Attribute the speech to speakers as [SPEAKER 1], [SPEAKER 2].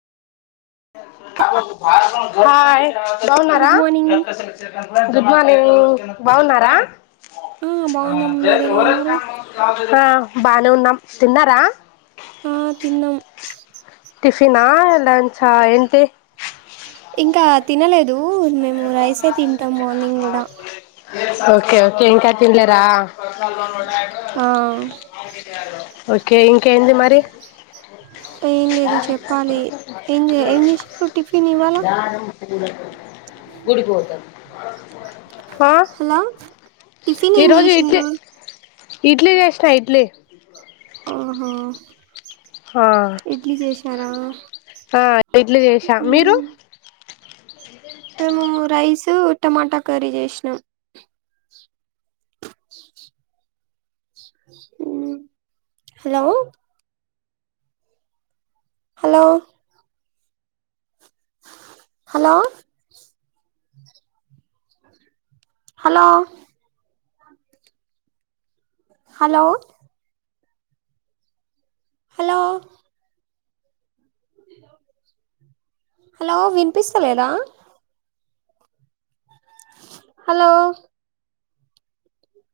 [SPEAKER 1] Hi బావున్నార
[SPEAKER 2] good morning
[SPEAKER 1] good morning బావున్నరా
[SPEAKER 2] ఆ బాగున్నాం మీరెలా ఉన్నారు
[SPEAKER 1] హా బానే ఉన్నాం తిన్నరా
[SPEAKER 2] ఆ తిన్నాం
[SPEAKER 1] టిఫినా లంచ్ హా ఏంటి
[SPEAKER 2] అ తినలేదు ఉ మేము రైసే తింటాం మార్నింగ్ కూడ
[SPEAKER 1] ఓకె ఓకె ఇంకా తిన్లేర
[SPEAKER 2] ఆ
[SPEAKER 1] ఓకే ఇం ఇంకేంది మరి
[SPEAKER 2] ఏం లేదు చెప్పాలి ఏం ఏం చేసిండు టిఫిన్ ఇవాల
[SPEAKER 1] [inaudible] గుడికి పోతాం ఆ
[SPEAKER 2] హలో టిఫిన్
[SPEAKER 1] ఈ
[SPEAKER 2] ఏం
[SPEAKER 1] రోజు ఇడ్లి
[SPEAKER 2] చేసిండ్రు
[SPEAKER 1] ఇడ్లి చేసిన ఇడ్లి
[SPEAKER 2] ఆహ
[SPEAKER 1] హ ఆ ఇడ్లి చేసాం మీరు
[SPEAKER 2] మ్మ్. మేము రైస్ టమాట కర్రీ చేసినాం ఉమ్ hello hello hello hello hello hello hello వినిపిస్తలేదా హలో